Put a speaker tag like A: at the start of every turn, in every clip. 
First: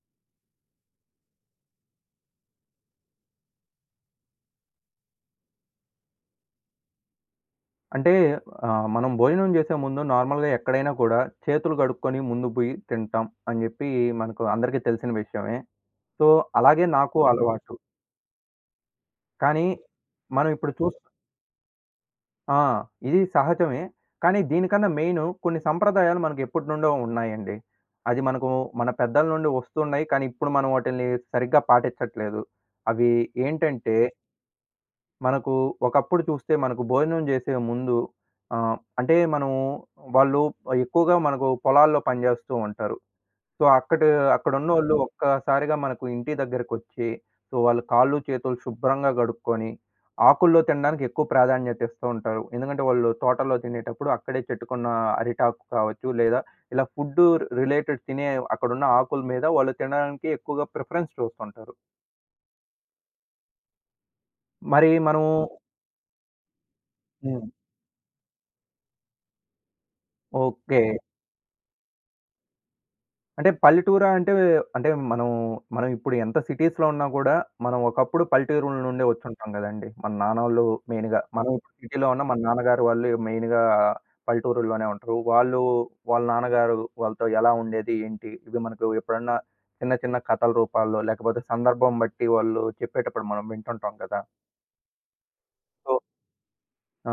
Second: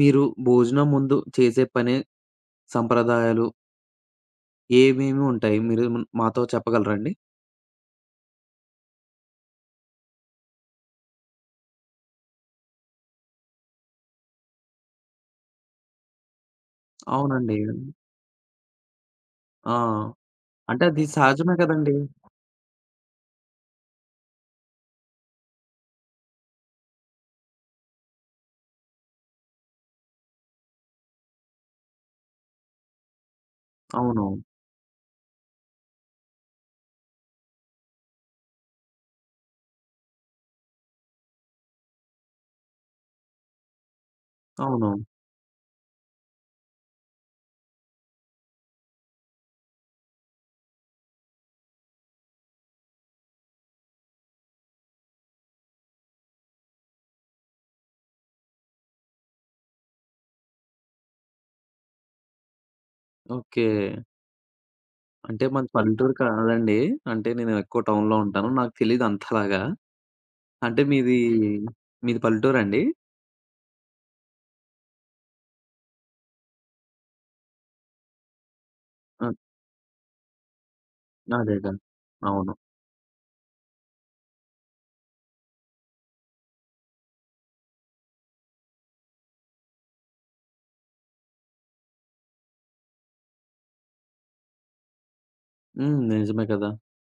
A: మీరు భోజనం ముందు చేసే పని, సంప్రదాయాలు ఏమేమి ఉంటాయి? మీరు మాతో చెప్పగలరాండి?
B: అంటే మనం భోజనం చేసే ముందు నార్మల్‌గా ఎక్కడైనా కూడా చేతులు కడుక్కొని ముందు పోయి తింటాం అని చెప్పి మనకు అందరికీ తెలిసిన విషయమే. సో, అలాగే నాకు అవును.
A: అవునండి.
B: అలవాటు. కానీ
A: ఆ!
B: మనం ఇప్పుడు
A: అంటే
B: చూస్
A: అది సహజమే కదండీ!
B: ఆ! ఇది సహజమే. కానీ దీనికన్నా మెయిను కొన్ని సంప్రదాయాలు మనకు ఎప్పటినుండో ఉన్నాయండి. అది మనకు మన పెద్దల నుండి వస్తున్నాయి. కానీ ఇప్పుడు మనం వాటిల్ని సరిగ్గా పాటించట్లేదు. అవి ఏంటంటే
A: అవును.
B: మనకు ఒకప్పుడు చూస్తే మనకు భోజనం చేసే ముందు అంటే వాళ్ళు ఎక్కువగా మనకు పొలాల్లో పనిచేస్తూ ఉంటారు. సో, అక్కడ
A: అవును.
B: అక్కడున్నోళ్ళు ఒక్కసారిగా మనకు ఇంటి దగ్గరకొచ్చి, సో, వాళ్ళు కాళ్ళు, చేతులు శుభ్రంగా కడుక్కొని, ఆకుల్లో తినడానికి ఎక్కువ ప్రాధాన్యత ఇస్తూ ఉంటారు. ఎందుకంటే వాళ్ళు తోటలో తినేటప్పుడు అక్కడే చెట్టుకున్న అరిటాకు కావచ్చు, లేదా ఇలా ఫుడ్ రిలేటెడ్ తినే అక్కడున్న ఆకుల మీద వాళ్ళు తినడానికి ఎక్కువగా ప్రిఫరెన్స్ చూస్తుంటారు.
A: ఓకే.
B: మరి మనం
A: అంటే మాది పల్లెటూరు కాదండి. అంటే
B: హ్మ్.
A: నేను ఎక్కువ టౌన్‌లో ఉంటాను. నాకు తెలీదు అంతలాగా.
B: ఓకే.
A: అంటే మీది, మీది పల్లెటూరండి?
B: అంటే పల్లెటూరా అంటే, అంటే మనం, మనం ఇప్పుడు ఎంత సిటీస్‌లో ఉన్నా గూడా, మనం ఒకప్పుడు పల్లెటూరుల నుండే
A: ఆ!
B: వచ్చుంటాం గదండీ. మన నాన్నోళ్ళు మెయిన్‌గా. మనం
A: అదేగా.
B: ఇప్పుడు సిటీలో ఉన్న మన
A: అవును.
B: నాన్నగారు వాళ్ళు మెయిన్‌గా పల్లెటూరుల్లోనే ఉంటారు. వాళ్ళు వాళ్ళ నాన్నగారు వాళ్ళతో ఎలా ఉండేది, ఏంటి ఇవి మనకు ఎప్పుడన్నా చిన్న, చిన్న కథల రూపాల్లో లేకపోతే సందర్భం బట్టి వాళ్ళు చెప్పేటప్పుడు మనం వింటుంటాం కదా!
A: హ్మ్.
B: సో,
A: నిజమే కదా!
B: ఆ!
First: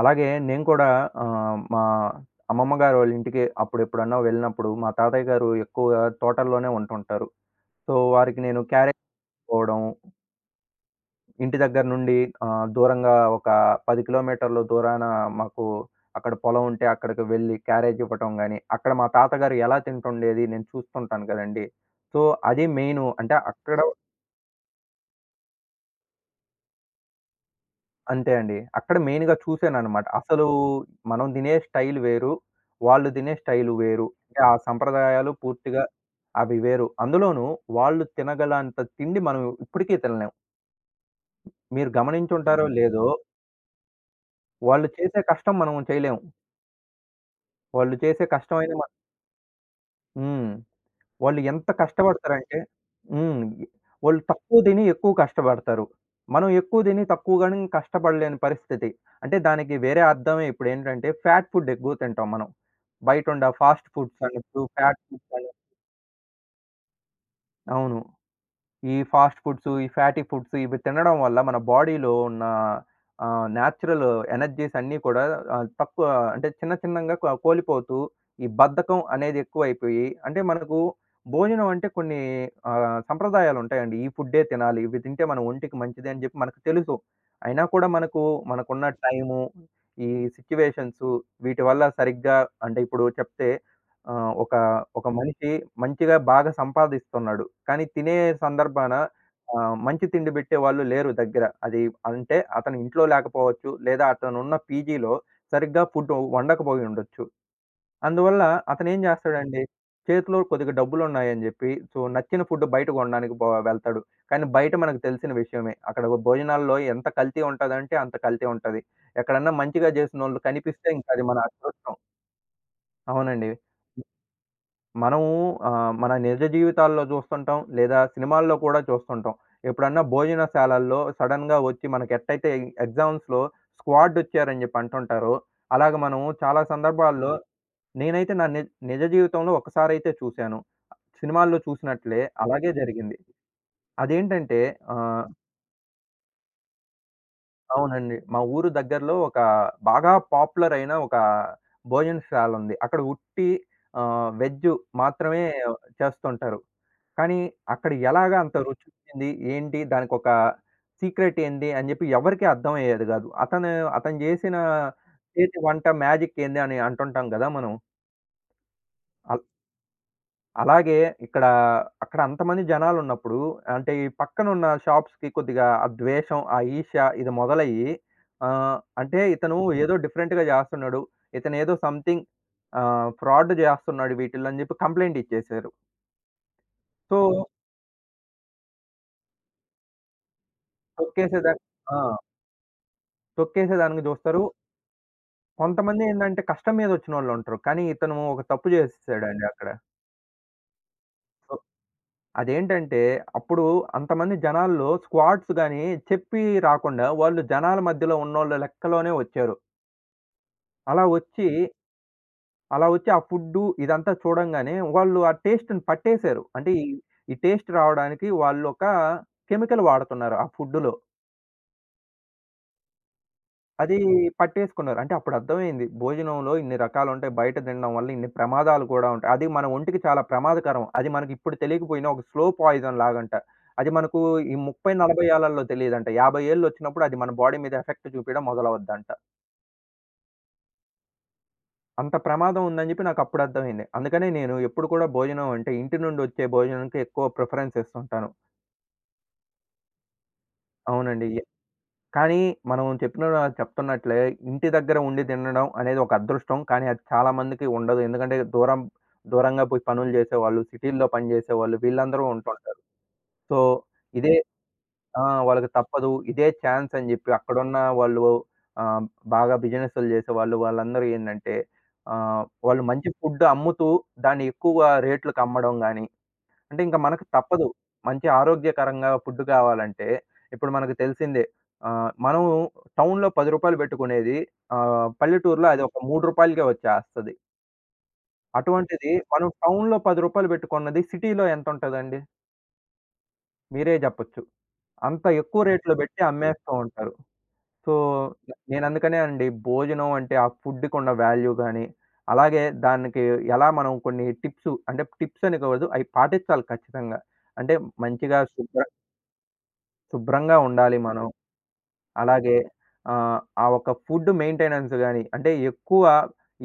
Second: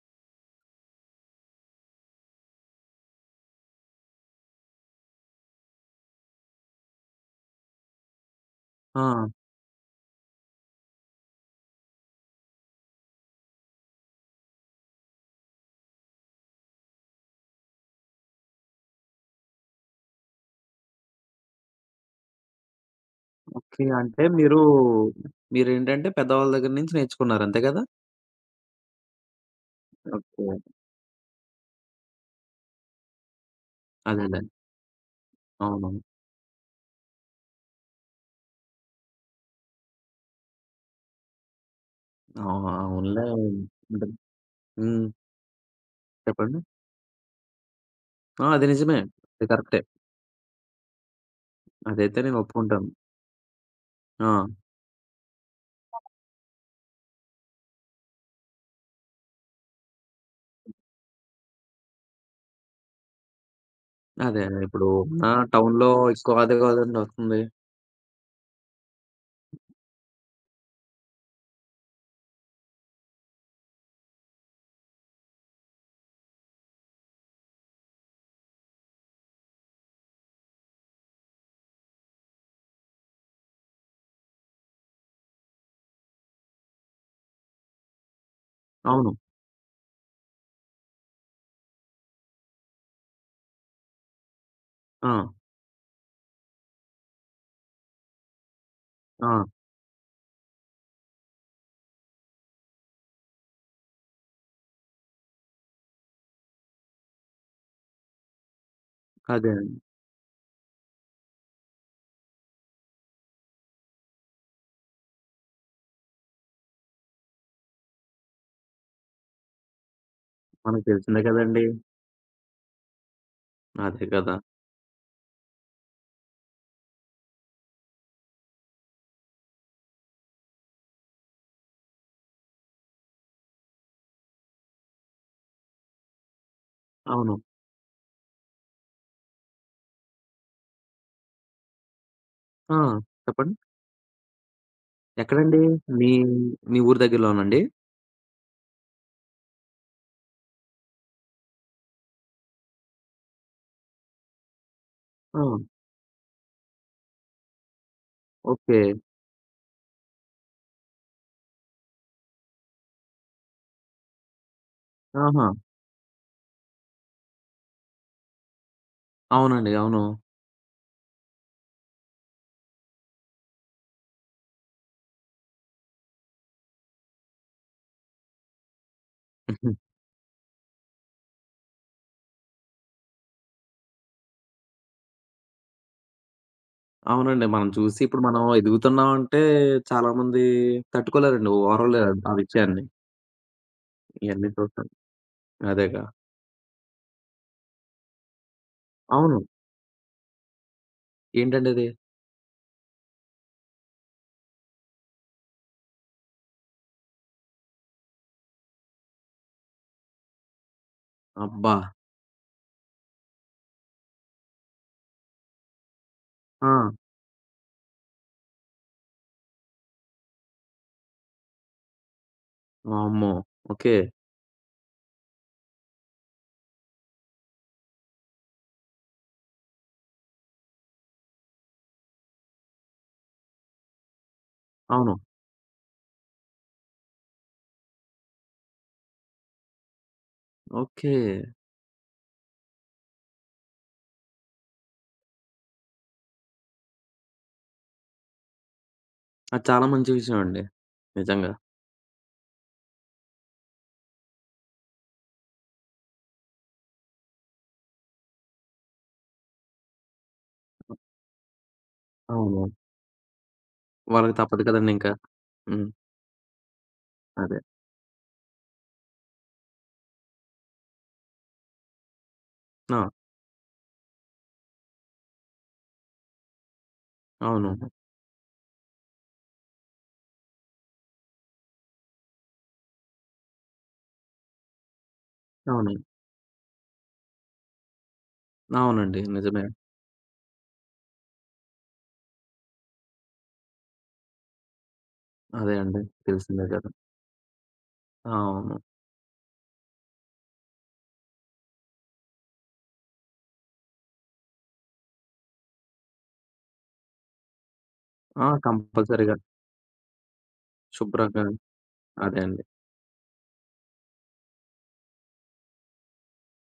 B: అలాగే నేను కూడా మా అమ్మమ్మ గారోళ్ళ ఇంటికి అప్పుడెప్పుడన్నా వెళ్ళినప్పుడు మా తాతయ్య గారు ఎక్కువగా తోటల్లోనే ఉంటుంటారు. సో, వారికి నేను క్యారేజ్
A: ఆ!
B: పోవడం, ఇంటి దగ్గర నుండి దూరంగా ఒక 10 కిలోమీటర్లు దూరాన మాకు అక్కడ పొలం ఉంటే అక్కడికి వెళ్ళి క్యారేజ్ ఇవ్వటం గాని, అక్కడ మా తాతగారు ఎలా తింటుండేది నేను చూస్తుంటాను కదండీ. సో, అది మెయిను. అంటే అక్కడ
A: ఓకే. మీరేంటంటే పెద్దవాళ్ళ దగ్గర నుంచి నేర్చుకున్నారు. అంతే కదా?
B: అంతే అండి. అక్కడ మెయిన్‌గా చూసాననమాట.
A: ఓకే.
B: అసలు మనం తినే స్టైల్ వేరు. వాళ్ళు తినే స్టైల్ వేరు.
A: అదేలే.
B: అంటే ఆ సంప్రదాయాలు పూర్తిగా
A: అవును.
B: అవి వేరు. అందులోనూ వాళ్ళు తినగలంత తిండి మనం ఇప్పటికీ తినలేం. మీరు
A: ఆ!
B: గమనించుంటారో లేదో
A: అవునులే. ఉంటది.
B: వాళ్ళు
A: హ్మ్.
B: చేసే కష్టం మనం చేయలేము.
A: చెప్పండి.
B: వాళ్ళు చేసే
A: ఆ! అది
B: కష్టమైన మ
A: నిజమే. అది కరెక్టే.
B: హ్మ్. వాళ్ళు ఎంత
A: అదైతే నేను
B: కష్టపడతారంటే
A: ఒప్పుకుంటాను.
B: హ్మ్. వాళ్ళు
A: ఆ!
B: తక్కువ తిని ఎక్కువ కష్టపడతారు. మనం ఎక్కువ తిని తక్కువ గాని కష్టపడలేని పరిస్థితి. అంటే దానికి వేరే అర్థమే ఇప్పుడేంటంటే, ఫాట్ ఫుడ్ ఎక్కువ తింటాం మనం. బయటుండే ఆ ఫాస్ట్ ఫుడ్స్ అని
A: అదే.
B: ఇప్పుడు
A: ఇప్పుడు
B: ఫాట్
A: ఆ!
B: ఫుడ్స్ అని
A: టౌన్‌లో ఎక్కువ అదే కదండీ వస్తుంది.
B: అవును. ఈ ఫాస్ట్ ఫుడ్స్, ఈ ఫ్యాటీ ఫుడ్స్ ఇవి తినడం వల్ల మన బాడీలో ఉన్న న్యాచురల్ ఎనర్జీస్ అన్నీ కూడా తక్కువ అంటే చిన్న చిన్నంగా కోల్పోతూ ఈ బద్ధకం అనేది ఎక్కువైపోయి అంటే మనకు భోజనం అంటే కొన్ని సంప్రదాయాలుంటాయండి. ఈ ఫుడ్డే తినాలి. ఇవి తింటే మన ఒంటికి మంచిది అని జెప్పి మనకు తెలుసు. అయినా కూడా మనకు మనకున్న
A: అవును.
B: టైము, ఈ సిట్యుయేషన్స్ వీటి వల్ల సరిగ్గా అంటే ఇప్పుడు చెప్తే ఒక ఒక
A: ఆ!
B: మనిషి మంచిగా బాగా సంపాదిస్తున్నాడు. కానీ తినే సందర్భాన
A: ఆ!
B: మంచి తిండి పెట్టేవాళ్ళు లేరు దగ్గర. అది అంటే అతను ఇంట్లో లేకపోవచ్చు. లేదా అతనున్న పీజీలో సరిగ్గా ఫుడ్ వండకపోయి ఉండొచ్చు. అందువల్ల అతనేం
A: అదే.
B: చేస్తాడండి, చేతిలో కొద్దిగా డబ్బులున్నాయని జెప్పి సో, నచ్చిన ఫుడ్ బయట కొనడానికి వెళ్తాడు. కానీ బయట మనకు తెలిసిన విషయమే. అక్కడ భోజనాల్లో ఎంత కల్తీ ఉంటదంటే అంత కల్తీ ఉంటది. ఎక్కడన్నా మంచిగా చేసినోళ్ళు
A: మనకు
B: కనిపిస్తే ఇంక
A: తెలిసిందే
B: అది మన
A: కదండీ.
B: అదృష్టం. అవునండి.
A: అదే కదా!
B: మనము మన నిజ జీవితాల్లో చూస్తుంటాం. లేదా సినిమాల్లో కూడా చూస్తుంటాం. ఎప్పుడన్నా భోజనశాలల్లో సడెన్‌గా వచ్చి మనకు ఎట్టయితే ఎగ్జామ్స్‌లో స్క్వాడొచ్చారని చెప్పి అంటుంటారో, అలాగ మనం చాలా సందర్భాల్లో
A: అవును.
B: అవును. నేనైతే నా ని నిజ జీవితంలో ఒక్కసారైతే చూశాను. సినిమాల్లో చూసినట్లే అలాగే
A: ఆ!
B: జరిగింది.
A: చెప్పండి.
B: అదేంటంటే ఆహ్,
A: ఎక్కడండి? మీ మీ ఊరు దగ్గరలోనండి?
B: అవునండి. మా ఊరు దగ్గరలో ఒక బాగా పాపులర్ అయిన ఒక భోజనశాలుంది. అక్కడ ఉట్టి వెజ్
A: ఆ!
B: మాత్రమే చేస్తుంటారు. కానీ అక్కడ ఎలాగా అంత
A: ఓకే.
B: రుచొచ్చింది? ఏంటి? దానికొక సీక్రెట్ ఏంది? అని జెప్పి ఎవరికీ అర్థమయ్యేది గాదు. అతను అతను జేసిన
A: ఆహా!
B: చేతి వంట మ్యాజిక్ ఏంది అని అంటుంటాం గదా మనం. అల్
A: అవునండి. అవును.
B: అలాగే ఇక్కడ అక్కడ అంతమంది జనాలున్నప్పుడు అంటే ఈ పక్కనున్న షాప్స్‌కి కొద్దిగా ఆ ద్వేషం, ఆ ఈర్ష్య ఇది మొదలయ్యి అంటే ఇతను ఏదో డిఫరెంట్‌గా జేస్తున్నాడు. ఇతనేదో సంథింగ్ ఫ్రాడ్ జేస్తున్నాడు వీటిల్లో అని జెప్పి కంప్లెయింట్ ఇచ్చేసారు.
A: అవునండి.
B: సో,
A: మనం చూసి ఇప్పుడు మనం ఎదుగుతున్నామంటే చాలామంది తట్టుకోలేరండి.
B: తొక్కేసేదా ఆ!
A: ఓర్వలేరు ఆ విషయాన్ని.
B: తొక్కేసేదానికి జూస్తారు.
A: ఇయన్నీ చూసి.
B: కొంతమంది
A: అదేగా.
B: ఏందంటే కష్టం మీద వచ్చినోళ్ళు ఉంటారు. కానీ ఇతను ఒక తప్పు
A: అవును.
B: చేసేసాడండి అక్కడ. సో,
A: ఏంటండది?
B: అదేంటంటే అప్పుడు అంతమంది జనాల్లో స్క్వాడ్స్ గాని చెప్పి రాకుండా వాళ్ళు జనాల మధ్యలో ఉన్నోళ్ళ లెక్కలోనే వచ్చారు. అలా వచ్చి,
A: అబ్బా!
B: అలా వచ్చి ఆ ఫుడ్డు ఇదంతా చూడంగానే వాళ్ళు ఆ టేస్ట్‌ని పట్టేసారు. అంటే
A: ఆ!
B: ఈ టేస్ట్ రావడానికి వాళ్ళు ఒక కెమికల్ వాడుతున్నారు ఆ ఫుడ్డులో.
A: వామ్మో! ఓకే.
B: అది పట్టేసుకున్నారు. అంటే అప్పుడు అర్థమైంది. భోజనంలో ఇన్ని రకాలుంటాయి. బయట తినడం వల్ల ఇన్ని ప్రమాదాలు కూడా ఉంటాయి. అది మన ఒంటికి చాలా ప్రమాదకరం. అది మనకి ఇప్పుడు తెలియకపోయినా ఒక స్లో పాయిజన్ లాగంట. అది మనకు ఈ 30,
A: అవును.
B: 40 ఏళ్లలో తెలీదంట. 50 ఏళ్ళు వచ్చినప్పుడు అది మన బాడీ మీద ఎఫెక్ట్ చూపియడం మొదలవద్దంట.
A: ఓకే.
B: అంత ప్రమాదం ఉందని చెప్పి నాకు అప్పుడు అర్థమైంది. అందుకనే నేను ఎప్పుడు కూడా భోజనం అంటే ఇంటి నుండి వచ్చే భోజనానికి ఎక్కువ ప్రిఫరెన్స్ ఇస్తుంటాను.
A: అది చాలా మంచి విషయం అండి.
B: అవునండి.
A: నిజంగా.
B: కానీ మనం చెప్పిన చెప్తున్నట్లే ఇంటి దగ్గర ఉండి తినడం అనేది ఒక అదృష్టం. కానీ అది చాలా మందికి ఉండదు. ఎందుకంటే దూరంగా పోయి పనులు జేసేవాళ్ళు, సిటీల్లో పని జేసేవాళ్ళు వీళ్ళందరూ
A: అవును.
B: ఉంటుంటారు. సో, ఇదే
A: వాళ్ళకి తప్పదు కదండీ ఇంకా.
B: ఆ! వాళ్ళకి
A: హ్మ్.
B: తప్పదు. ఇదే ఛాన్స్ అని జెప్పి
A: అదే.
B: అక్కడున్న వాళ్ళు ఆహ్, బాగా బిజినెస్‌లు జేసేవాళ్ళు వాళ్ళందరూ ఏందంటే వాళ్ళు
A: ఆ!
B: మంచి ఫుడ్ అమ్ముతూ దాన్ని ఎక్కువ రేట్లకమ్మడం గాని అంటే ఇంక మనకు తప్పదు.
A: అవును.
B: మంచి ఆరోగ్యకరంగా ఫుడ్ కావాలంటే, ఇప్పుడు మనకు తెలిసిందే. మనం టౌన్‌లో రూ. 10 పెట్టుకునేది పల్లెటూరులో అది
A: అవును.
B: ఒక రూ. 3కే వచ్చేస్తది. అటువంటిది
A: అవునండి.
B: మనం
A: నిజమే.
B: టౌన్‌లో రూ. 10 పెట్టుకున్నది సిటీలో ఎంతుంటదండి? మీరే జెప్పొచ్చు. అంత ఎక్కువ
A: అదే
B: రేట్‌లో
A: అండి.
B: బెట్టి
A: తెలిసిందే
B: అమ్మేస్తూ
A: కదా!
B: ఉంటారు. సో,
A: అవును.
B: నేనందుకనే అండి భోజనం అంటే ఆ ఫుడ్‌కున్న వాల్యూ గాని, అలాగే దానికి ఎలా మనం కొన్ని టిప్స్ అంటే టిప్స్ అని కాదు అయి పాటించాలి ఖచ్చితంగా. అంటే మంచిగా
A: ఆ!
B: శుభ్ర
A: కంపల్సరీగా.
B: శుభ్రంగా ఉండాలి మనం.
A: శుభ్రంగా. అదే
B: అలాగే
A: అండి.
B: ఆ ఒక ఫుడ్ మెయింటెనెన్స్ గాని, అంటే ఎక్కువ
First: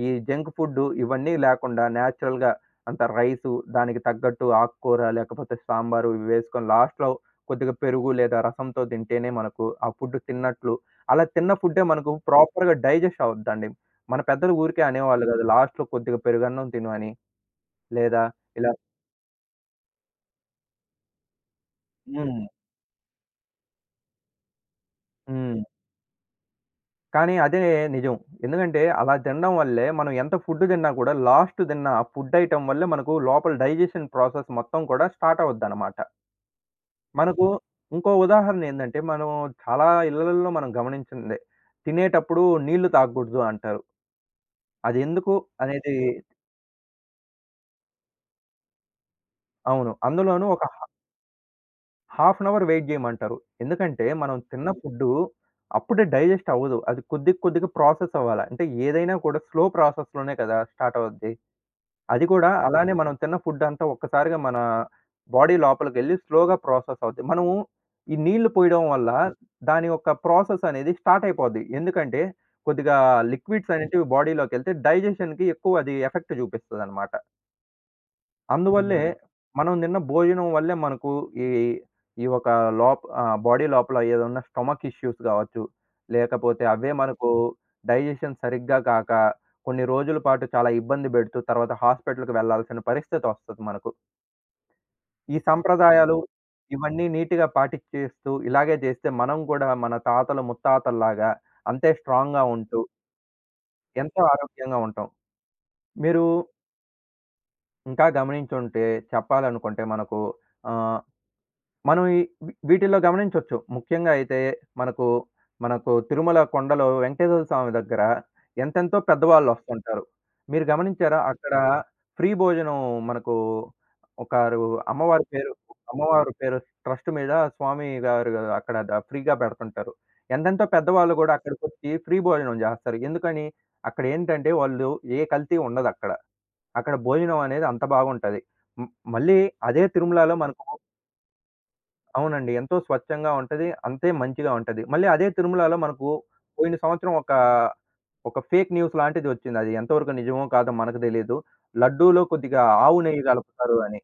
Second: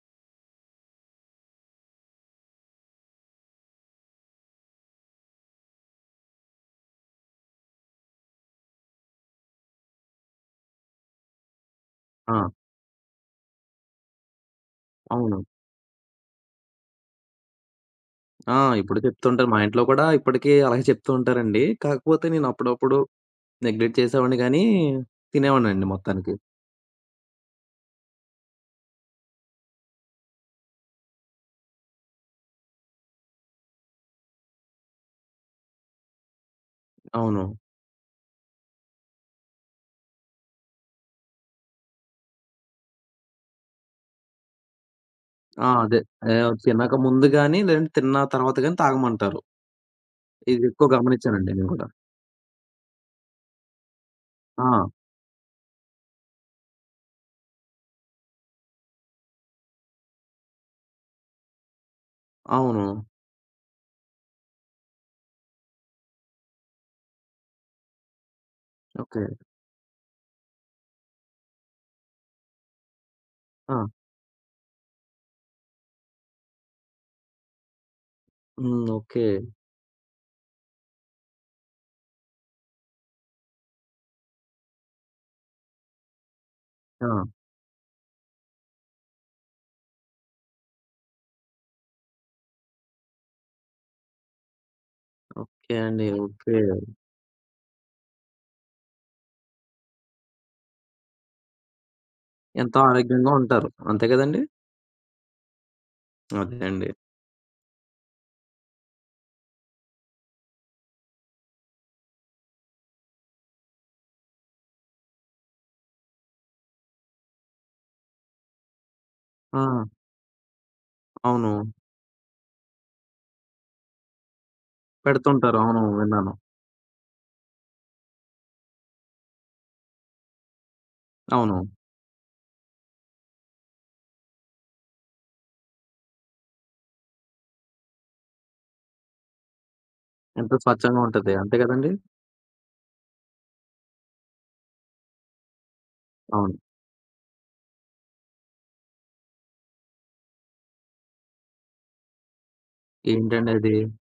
B: ఈ జంక్ ఫుడ్డు ఇవన్నీ లేకుండా నేచురల్‌గా అంత రైసు, దానికి తగ్గట్టు ఆకుకూర, లేకపోతే సాంబారు ఇవి వేసుకొని లాస్ట్‌లో కొద్దిగా పెరుగు లేదా రసంతో తింటేనే మనకు ఆ ఫుడ్ తిన్నట్లు. అలా తిన్న ఫుడ్డే మనకు
A: ఆ!
B: ప్రాపర్‌గా డైజెస్ట్ అవుద్దండి. మన పెద్దలు ఊరికే అనేవాళ్ళు
A: అవును.
B: కాదు. లాస్ట్‌లో కొద్దిగా పెరుగన్నం తిను అని. లేదా
A: ఆ!
B: ఇలా
A: ఇప్పుడు చెప్తుంటారు. మా ఇంట్లో కూడా ఇప్పటికీ అలాగే చెప్తూ ఉంటారండి. కాకపోతే
B: హ్మ్.
A: నేను అప్పుడప్పుడు నెగ్లెక్ట్ చేసేవాడిని గానీ,
B: హ్మ్.
A: తినేవాడినండి మొత్తానికి.
B: కానీ అదే నిజం. ఎందుకంటే అలా తినడం వల్లే మనం ఎంత ఫుడ్ తిన్నా కూడా లాస్ట్ తిన్న ఆ ఫుడ్ ఐటెమ్ వల్లే మనకు లోపల డైజెషన్ ప్రాసెస్ మొత్తం కూడా స్టార్ట్ అవుద్దనమాట.
A: అవును.
B: మనకు ఇంకో ఉదాహరణ ఏందంటే మనం చాలా ఇళ్లల్లో మనం గమనించిందే. తినేటప్పుడు నీళ్లు తాగకూడదు అంటారు. అది ఎందుకు
A: ఆ!
B: అనేది
A: అదే. తినక ముందు గాని, లేదంటే తిన్న తర్వాత గాని తాగమంటారు.
B: అవును. అందులోనూ ఒక
A: ఇది ఎక్కువ గమనించానండి నేను కూడా.
B: హాఫ్ అన్ అవర్ వెయిట్ చేయమంటారు. ఎందుకంటే మనం
A: ఆ!
B: తిన్న ఫుడ్డు అప్పుడే డైజెస్ట్ అవ్వదు. అది కొద్ది కొద్దిగా ప్రాసెస్ అవ్వాల. అంటే ఏదైనా కూడా స్లో ప్రాసెస్‌లోనే కదా స్టార్ట్ అవుద్ది. అది కూడా
A: అవును.
B: అలానే మనం తిన్న ఫుడ్ అంతా ఒక్కసారిగా మన బాడీ లోపలికెళ్ళి స్లోగా ప్రాసెస్ అవుద్ది. మనము ఈ నీళ్లు పోయడం వల్ల
A: ఓకే.
B: దాని యొక్క ప్రాసెస్ అనేది స్టార్ట్ అయిపోద్ది. ఎందుకంటే కొద్దిగా లిక్విడ్స్
A: ఆ!
B: అనేటివి బాడీలోకెళ్తే డైజెషన్‌కి ఎక్కువ అది ఎఫెక్ట్ చూపిస్తదనమాట.
A: హ్మ్.
B: అందువల్లే హ్మ్.
A: ఓకే.
B: మనం తిన్న భోజనం వల్లే మనకు ఈ ఈ బాడీ లోపల ఏదన్నా స్టొమక్ ఇష్యూస్ కావచ్చు. లేకపోతే అవే
A: ఆ!
B: మనకు డైజెషన్ సరిగ్గా కాక కొన్ని రోజుల పాటు చాలా ఇబ్బంది పెడుతూ తర్వాత హాస్పిటల్‌కి వెళ్ళాల్సిన పరిస్థితి వస్తది మనకు. ఈ
A: ఓకే అండి.
B: సంప్రదాయాలు
A: ఓకే.
B: ఇవన్నీ నీట్‌గా పాటిచ్చేస్తూ ఇలాగే చేస్తే మనం కూడా మన తాతలు, ముత్తాతల్లాగా అంతే స్ట్రాంగ్‌గా
A: ఎంతో
B: ఉంటూ
A: ఆరోగ్యంగా ఉంటారు. అంతే
B: ఎంతో
A: కదండీ!
B: ఆరోగ్యంగా ఉంటాం. మీరు
A: అదే అండి.
B: ఇంకా గమనించుంటే చెప్పాలనుకుంటే మనకు ఆహ్ మనం ఈ వీ వీటిల్లో గమనించొచ్చు. ముఖ్యంగా అయితే మనకు, మనకు తిరుమల కొండలో వెంకటేశ్వర స్వామి దగ్గర ఎంతెంతో
A: ఆ!
B: పెద్దవాళ్ళొస్తుంటారు. మీరు గమనించారా?
A: అవును.
B: అక్కడ ఫ్రీ భోజనం మనకు ఒకరు అమ్మవారి పేరు,
A: పెడుతుంటారు. అవును. విన్నాను.
B: అమ్మవారి పేరు ట్రస్ట్ మీద స్వామి గారు అక్కడ ఫ్రీగా పెడుతుంటారు. ఎంతెంతో పెద్దవాళ్ళు గూడా
A: అవును.
B: అక్కడికొచ్చి ఫ్రీ భోజనం జేస్తారు. ఎందుకని? అక్కడేంటంటే వాళ్ళు ఏ కల్తీ ఉండదక్కడ. అక్కడ అక్కడ భోజనం అనేది అంత బాగుంటది. హ్మ్. మళ్ళీ అదే తిరుమలలో
A: ఎంతో
B: మనకు
A: స్వచ్ఛంగా ఉంటది. అంతే కదండీ!
B: అవునండి. ఎంతో స్వచ్ఛంగా ఉంటది. అంతే మంచిగా ఉంటది. మళ్ళీ అదే తిరుమలలో మనకు
A: అవును.
B: పోయిన సంవత్సరం ఒక ఫేక్ న్యూస్ లాంటిది వచ్చింది. అది ఎంతవరకు నిజమో కాదో మనకు తెలీదు. లడ్డూలో కొద్దిగా ఆవు నెయ్యి
A: ఏంటండి అది?
B: కలుపుతారు అని.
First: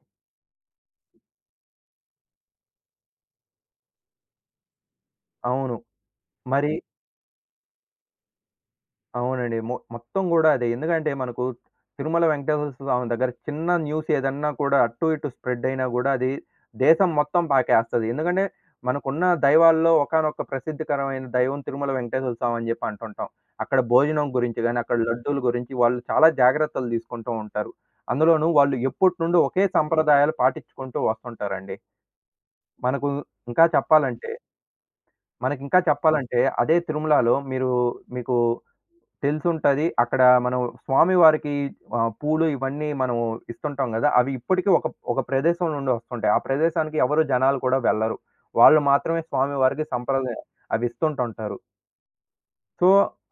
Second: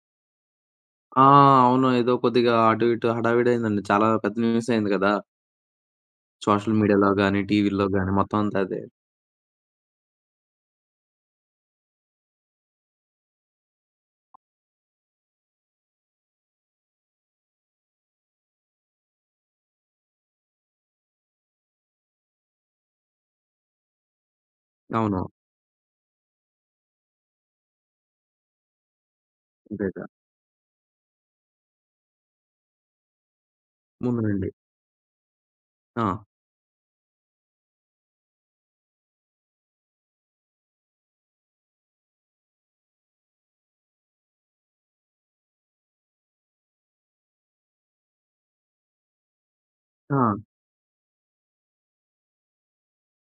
A: ఆ! అవును. ఏదో కొద్దిగా అటు ఇటు హడావిడి అయిందండి. చాలా పెద్ద న్యూస్ అయింది కదా!
B: అవును. మరి
A: సోషల్ మీడియాలో గాని, టీవీల్లో గాని మొత్తం అంతా అదే.
B: అవునండి. మొత్తం గూడా అదే. ఎందుకంటే మనకు తిరుమల వెంకటేశ్వర స్వామి దగ్గర చిన్న న్యూస్ ఏదన్నా కూడా అటు ఇటు స్ప్రెడ్ అయినా గూడా అది దేశం మొత్తం పాకేస్తది. ఎందుకంటే మనకున్న దైవాల్లో ఒకానొక ప్రసిద్ధికరమైన దైవం తిరుమల వెంకటేశ్వర స్వామి అని జెప్పి అంటుంటాం. అక్కడ భోజనం గురించి గాని, అక్కడ
A: అవును.
B: లడ్డూల గురించి వాళ్ళు చాలా జాగ్రత్తలు దీసుకుంటూ ఉంటారు. అందులోనూ వాళ్ళు ఎప్పటినుండో ఒకే
A: అదేగా.
B: సంప్రదాయాలు పాటించుకుంటూ వస్తుంటారండి. మనకు ఇంకా
A: ముందు
B: చెప్పాలంటే
A: నుండి.
B: మనకింకా
A: ఆ!
B: చెప్పాలంటే అదే తిరుమలలో మీకు తెలిసుంటది. అక్కడ మనం స్వామివారికి పూలు ఇవన్నీ మనం ఇస్తుంటాం గదా! అవి ఇప్పటికి ఒక ఒక ప్రదేశం నుండి వస్తుంటాయి. ఆ ప్రదేశానికి ఎవరు జనాలు కూడా వెళ్లరు. వాళ్ళు మాత్రమే స్వామివారికి
A: ఆ!
B: సంప్రదాయం అవి ఇస్తుంటుంటారు. సో,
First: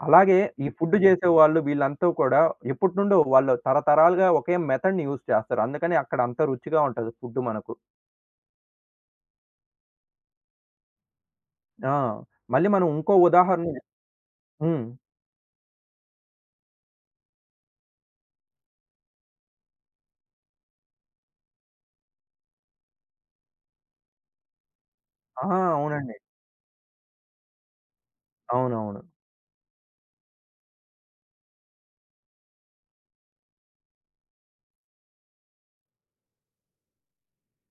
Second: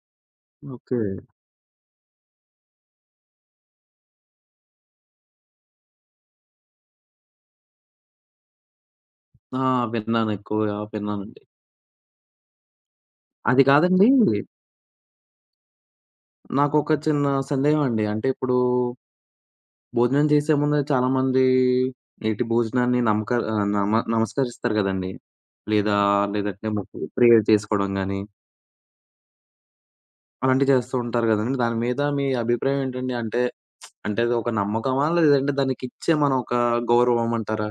B: అలాగే ఈ ఫుడ్
A: ఓకే.
B: జేసేవాళ్ళు వీళ్ళంతా కూడా ఎప్పటినుండో వాళ్ళు తరతరాలుగా ఒకే మెథడ్‌ని యూజ్ చేస్తారు. అందుకని అక్కడ అంత రుచిగా ఉంటది ఫుడ్ మనకు.
A: ఆ! విన్నాను ఎక్కువగా విన్నానండి.
B: ఆ! మళ్ళీ మనం ఇంకో
A: అది
B: ఉదాహరణ
A: కాదండి,
B: హ్మ్.
A: నాకొక చిన్న సందేహం అండి. అంటే ఇప్పుడు భోజనం చేసే ముందు చాలామంది నేటి భోజనాన్ని నమక ఆహ్, నమ నమస్కరిస్తారు గదండీ!
B: ఆ!
A: లేదా
B: అవునండి.
A: లేదంటే మొక్కు ప్రేయర్ చేసుకోవడం గాని,
B: అవునవును.
A: అలాంటివి చేస్తూ ఉంటారు గదండీ! దాని మీద మీ అభిప్రాయం ఏంటండి? అంటే అది ఒక నమ్మకమా? లేదంటే దానికిచ్చే మనం ఒక గౌరవం అంటారా?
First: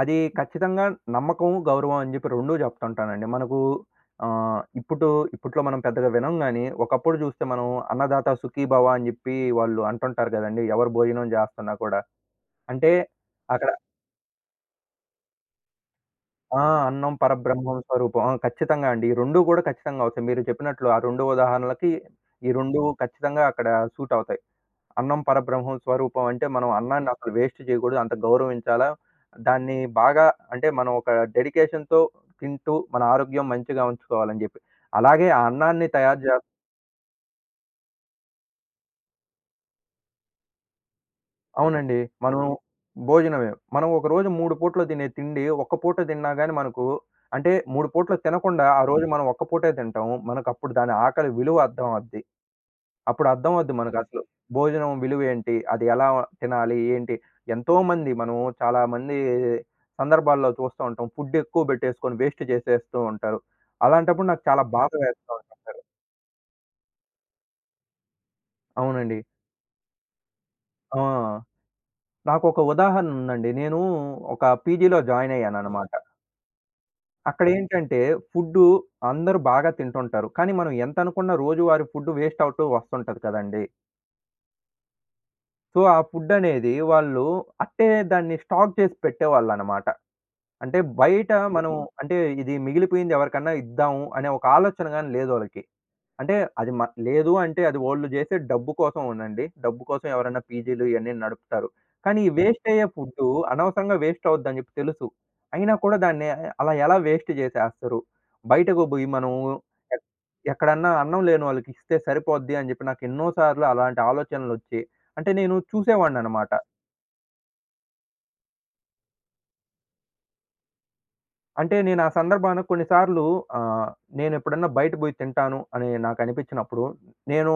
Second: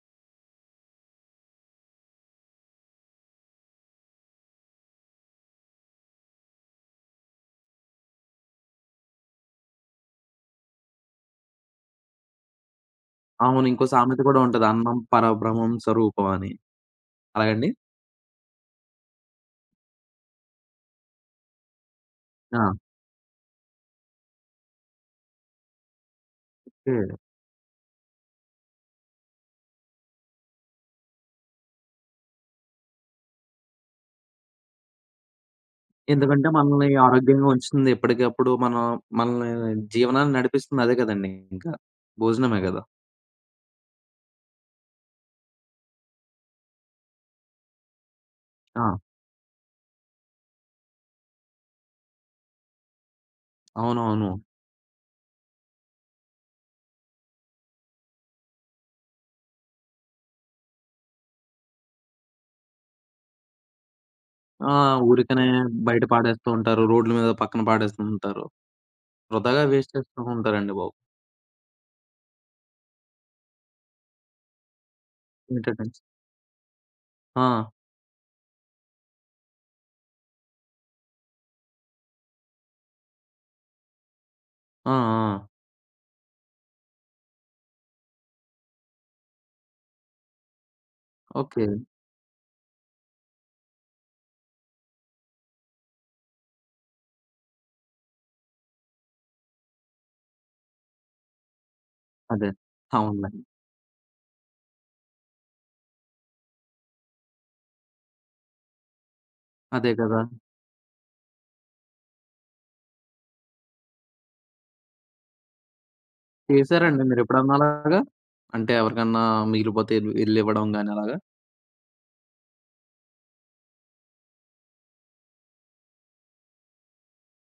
B: అది ఖచ్చితంగా నమ్మకం, గౌరవం అని జెప్పి 2 జెప్తుంటానండి. మనకు ఆహ్, ఇప్పుడు ఇప్పట్లో మనం పెద్దగా వినం గాని, ఒకప్పుడు జూస్తే మనం అన్నదాత సుఖీభవ అని జెప్పి వాళ్ళు అంటుంటారు గదండీ. ఎవరు భోజనం జేస్తున్నా కూడా. అంటే
A: అవును.
B: అక్కడ
A: ఇంకో సామెత కూడా ఉంటది. అన్నం పరబ్రహ్మం స్వరూపం అని.
B: ఆ! అన్నం
A: అలాగండి?
B: పరబ్రహ్మం స్వరూపం. ఆ! ఖచ్చితంగా అండి. ఈ 2 గూడా ఖచ్చితంగా అవుతాయి. మీరు చెప్పినట్లు ఆ 2 ఉదాహరణలకి, ఈ
A: ఆ!
B: 2 ఖచ్చితంగా అక్కడ సూట్ అవుతాయి. అన్నం పరబ్రహ్మం స్వరూపం అంటే మనం
A: ఓకే.
B: అన్నాన్ని అసలు వేస్ట్ చేయకూడదు. అంత గౌరవించాలా. దాన్ని బాగా అంటే మనం ఒక డెడికేషన్‌తో తింటూ మన ఆరోగ్యం మంచిగా ఉంచుకోవాలని జెప్పి. అలాగే ఆ అన్నాన్ని తయారు జే
A: ఎందుకంటే మనల్ని ఆరోగ్యంగా ఉంచుతుంది. ఎప్పటికప్పుడు మనల్ని జీవనాన్ని నడిపిస్తుంది అదే కదండీ ఇంకా.
B: అవునండి. మనం
A: భోజనమే గదా!
B: భోజనమే. మనం ఒకరోజు 3 పూటలు తినే తిండి ఒక్క పూట తిన్నా గాని మనకు అంటే 3 పూటలు తినకుండా ఆ
A: ఆ!
B: రోజు మనం ఒక్క పూటే తింటాం. మనకప్పుడు దాని ఆకలి విలువ అర్థం అవుద్ది. అప్పుడు అర్థమవుద్ది మనకసలు.
A: అవునవును.
B: భోజనం విలువేంటి? అది ఎలా తినాలి? ఏంటి? ఎంతోమంది మనం చాలా మంది సందర్భాల్లో చూస్తూ ఉంటాం. ఫుడ్ ఎక్కువ పెట్టేసుకొని వేస్ట్ చేసేస్తూ ఉంటారు. అలాంటప్పుడు నాకు చాలా
A: ఆ!
B: బాధ వేస్తూ
A: ఊరికనే
B: ఉంటుంటది.
A: బయట పాడేస్తూ ఉంటారు. రోడ్ల మీద పక్కన పాడేస్తూ ఉంటారు.
B: అవునండి.
A: వృధాగా వేస్ట్ చేస్తూ ఉంటారండి బాబు.
B: ఆ! నాకొక ఉదాహరణ ఉందండి. నేను ఒక పీజీలో జాయిన్ అయ్యాననమాట.
A: ఏంటంటే ఆ!
B: అక్కడేంటంటే ఫుడ్డు అందరూ బాగా తింటుంటారు. కానీ మనం ఎంతనుకున్న రోజువారీ ఫుడ్ వేస్ట్ అవుతూ వస్తుంటది కదండీ!
A: ఆ! ఆ!
B: సో, ఆ ఫుడ్ అనేది వాళ్ళు అట్టే దాన్ని స్టాక్ చేసి పెట్టేవాళ్ళనమాట. అంటే బయట
A: ఓకే.
B: మనం హుహు. అంటే ఇది మిగిలిపోయింది ఎవరికన్నా ఇద్దాము అనే ఒక ఆలోచన గాని లేదోళ్ళకి. అంటే అది మ లేదు అంటే అది వోళ్ళు జేసే డబ్బు కోసం అవునండి. డబ్బు కోసం ఎవరన్నా పీజీలు ఇయన్నీ నడుపుతారు. కానీ ఈ
A: అదే.
B: వేస్ట్ అయ్యే ఫుడ్డు
A: అవునులెండి.
B: అనవసరంగా వేస్ట్ అవుద్దని జెప్పి తెలుసు. అయినా కూడా దాన్ని అలా ఎలా వేస్ట్ జేసేస్తారు? బయటకు బోయి మనం
A: అదే
B: ఎక్
A: కదా!
B: ఎక్కడన్నా అన్నం లేనోళ్ళకి ఇస్తే సరిపోద్ది అని జెప్పి నాకు ఎన్నో సార్లు అలాంటి ఆలోచనలొచ్చి అంటే నేను చూసేవాడిననమాట.
A: చేసారండి మీరెప్పుడన్నా అలాగా? అంటే ఎవరికన్నా మిగిలిపోతే ఎళ్ళివ్వడం గాని అలాగా?
B: అంటే నేను ఆ సందర్భాన కొన్నిసార్లు ఆహ్, నేనెప్పుడన్నా బయట బోయి తింటాను అని నాకనిపించినప్పుడు, నేను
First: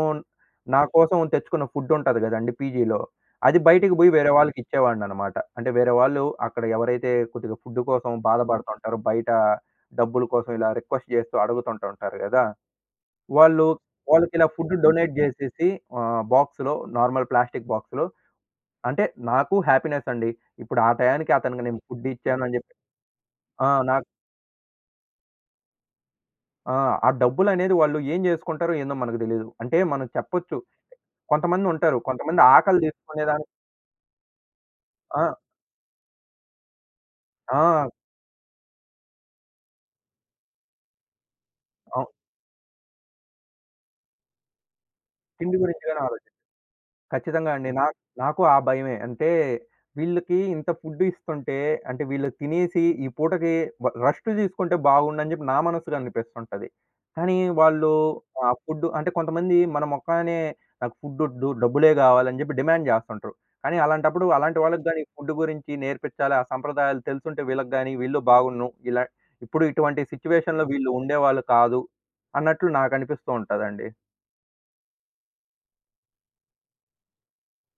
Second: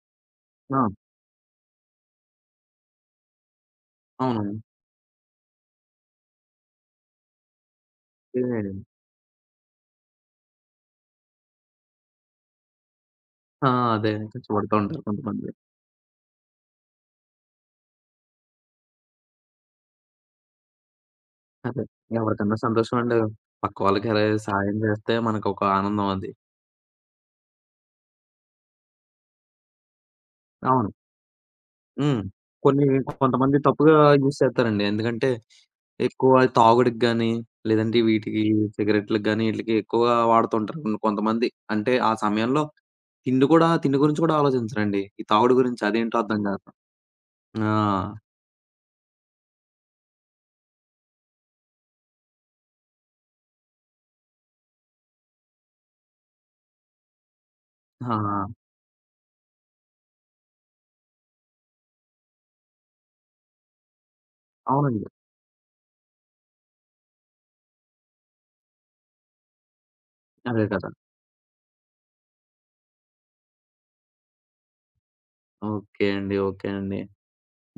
A: ఆ!
B: నా కోసం తెచ్చుకున్న ఫుడ్డుంటది గదండీ పీజీలో. అది బయటికి బోయి వేరే
A: అవును.
B: వాళ్ళకిచ్చేవాడిననమాట. అంటే వేరే వాళ్ళు అక్కడ ఎవరైతే కొద్దిగా ఫుడ్డు కోసం
A: ఏ
B: బాధపడుతుంటారో, బయట డబ్బుల కోసం ఇలా రిక్వెస్ట్ జేస్తూ అడుగుతుంటూ ఉంటారు గదా! వాళ్ళు
A: ఆ! అదే.
B: వాళ్ళకిలా
A: కష్టపడుతూ
B: ఫుడ్డు
A: ఉంటారు
B: డొనేట్
A: కొంతమంది.
B: జేసేసి నార్మల్ ప్లాస్టిక్ బాక్స్‌లో అంటే నాకు హ్యాపీనెస్ అండి. ఇప్పుడు ఆ టయానికి అతనికి నేను
A: అదే.
B: ఫుడ్డిచ్చాను అని
A: ఎవరికన్నా
B: జెప్పి
A: సంతోషం అండి.
B: ఆ!
A: పక్క
B: నాకు
A: వాళ్ళకి ఎలా సాయం చేస్తే మనకొక ఆనందం అది.
B: ఆ! ఆ డబ్బులనేది వాళ్ళు ఏం జేసుకుంటారో ఏందో మనకు తెలీదు. అంటే మనం చెప్పొచ్చు.
A: అవును.
B: కొంతమందుంటారు.
A: హ్మ్.
B: కొంతమంది ఆకలి
A: కొన్ని
B: తీర్చుకునేదానికి
A: కొంతమంది తప్పుగా యూజ్ చేస్తారండి.
B: ఆ!
A: ఎందుకంటే ఎక్కువ తాగుడుకి గాని,
B: ఆ!
A: లేదంటే వీటికి సిగరెట్‌లకి గాని ఈటిలకి ఎక్కువ వాడుతుంటారు కొంతమంది. అంటే
B: అవు
A: ఆ సమయంలో తిండి గురించి కూడా ఆలోచించరండి. ఈ తాగుడు
B: తిండి
A: గురించి
B: గురించి గాని ఆలో
A: అదేంటో అర్థం కాదు.
B: ఖచ్చితంగా అండి.
A: ఆ!
B: నాకు నాకు ఆ భయమే. అంటే వీళ్ళకి ఇంత ఫుడ్ ఇస్తుంటే అంటే వీళ్ళు తినేసి ఈ పూటకి రెస్ట్ తీసుకుంటే బాగుండని చెప్పి నా మనసుకు అనిపిస్తుంటది. కానీ వాళ్ళు
A: ఆ!
B: ఆ ఫుడ్ అంటే కొంతమంది మన మొఖానే నాకు ఫుడొద్దు డబ్బులే గావాలని జెప్పి డిమాండ్ జేస్తుంటరు. కానీ అలాంటప్పుడు అలాంటి వాళ్ళకి గాని
A: అవునండి.
B: ఫుడ్ గురించి నేర్పిచ్చాలి. ఆ సంప్రదాయాలు తెలుసుంటే వీళ్ళకి గాని వీళ్ళు బాగున్ను. ఇలా ఇప్పుడు ఇటువంటి
A: అదే
B: సిట్యుయేషన్‌లో
A: కదా!
B: వీళ్ళు ఉండేవాళ్ళు కాదు అన్నట్లు నాకనిపిస్తూ ఉంటదండి.
A: ఓకే అండి. ఓకే అండి.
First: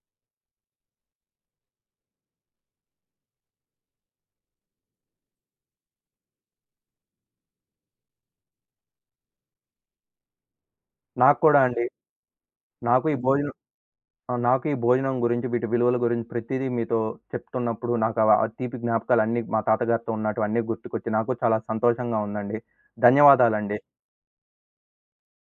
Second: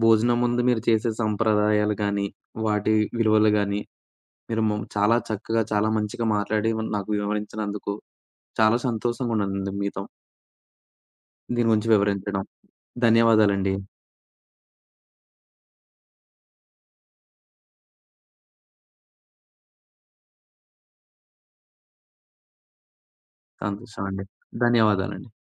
A: భోజనం ముందు మీరు చేసే సంప్రదాయాలు గాని, వాటి విలువలు గాని మీరు చాలా చక్కగా, చాలా మంచిగా మాట్లాడి నాకు వివరించినందుకు చాలా సంతోషంగా ఉన్నదండి మీతో.
B: నాకు కూడా
A: దీని
B: అండి.
A: గురించి వివరించడం.
B: నాకు ఈ భోజనం
A: ధన్యవాదాలండి.
B: ఆ! నాకు ఈ భోజనం గురించి, వీటి విలువల గురించి ప్రతీదీ మీతో చెప్తున్నప్పుడు నాకు ఆ తీపి జ్ఞాపకాలన్నీ మా తాతగారితో ఉన్నటివన్నీ గుర్తుకొచ్చి నాకు చాలా సంతోషంగా ఉందండి. ధన్యవాదాలండి.
A: సంతోషం అండి. ధన్యవాదాలండి.